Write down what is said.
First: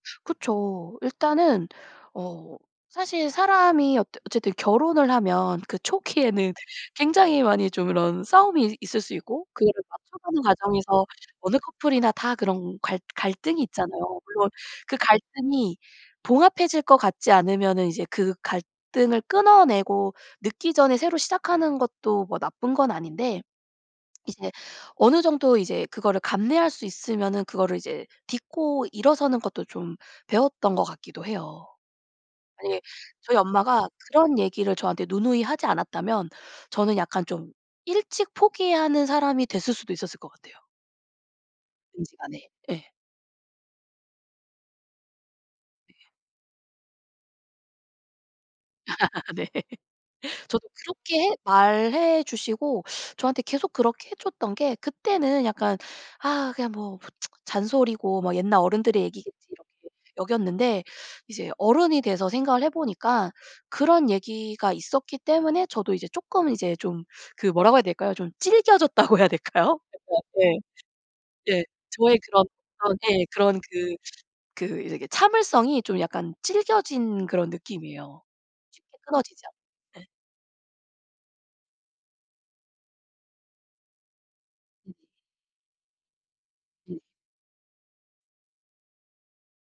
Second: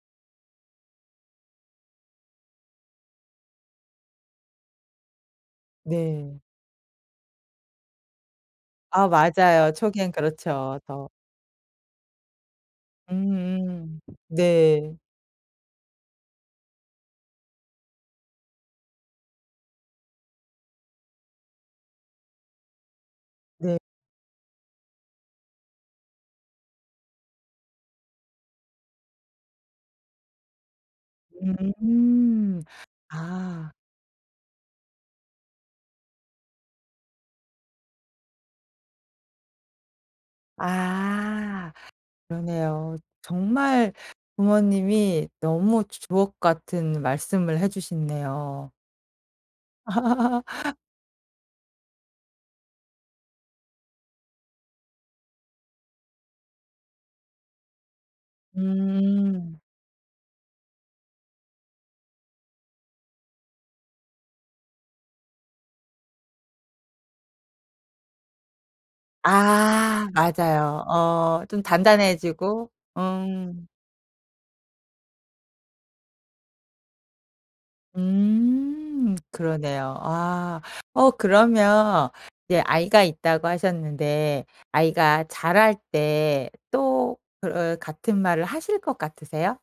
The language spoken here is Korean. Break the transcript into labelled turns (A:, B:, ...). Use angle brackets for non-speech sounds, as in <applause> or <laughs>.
A: 그쵸. 일단은 어 사실 사람이 어 어쨌든 결혼을 하면 그
B: 네.
A: 초기에는 굉장히 많이 좀 이런 싸움이 있 있을
B: 아
A: 수 있고
B: 맞아요.
A: 그거를
B: 초기엔
A: 맞춰가는
B: 그렇죠
A: 과정에서
B: 더.
A: 어느 커플이나 다 그런 갈 갈등이
B: 음음
A: 있잖아요. 물론
B: 네.
A: 그 갈등이 봉합해질 것 같지 않으면은 이제 그 갈등을 끊어내고 늦기 전에 새로 시작하는 것도 뭐 나쁜 건 아닌데.
B: 네.
A: 이제 어느 정도 이제 그거를 감내할 수 있으면은 그거를 이제 딛고 일어서는 것도 좀 배웠던 것 같기도 해요.
B: <unintelligible>
A: 네. 저희
B: 아.
A: 엄마가 그런 얘기를 저한테 누누이 하지 않았다면 저는 약간 좀 일찍 포기하는 사람이 됐을 수도 있었을 것 같아요.
B: 아
A: 뭐든지 간에 예.
B: 그러네요. 정말 부모님이 너무
A: 네.
B: 주옥같은 말씀을 해주셨네요.
A: <laughs> 네. <laughs> 저도
B: <laughs>
A: 그렇게 말해주시고 저한테 계속 그렇게 해줬던 게 그때는 약간 '아 그냥 뭐 <tsk> 잔소리고 뭐 옛날 어른들의 얘기겠지.'
B: 음.
A: 이렇게 여겼는데 이제 어른이 돼서 생각을 해보니까 그런 얘기가 있었기 때문에 저도 이제 조금 이제 좀 그 뭐라고 해야 될까요 좀 질겨졌다고 해야 될까요.
B: 아
A: 그래서 예.
B: 맞아요. 어 좀
A: 예 저의 그런
B: 단단해지고.
A: 그런 예 그런
B: 음.
A: 그 그 이렇게 참을성이 좀 약간 질겨진 그런 느낌이에요. 쉽게
B: 음
A: 끊어지지
B: 그러네요.
A: 않는. 네.
B: 아. 어 그러면 이제 아이가 있다고 하셨는데 아이가 자랄 때
A: 네.
B: 또 그 같은 말을 하실 것 같으세요?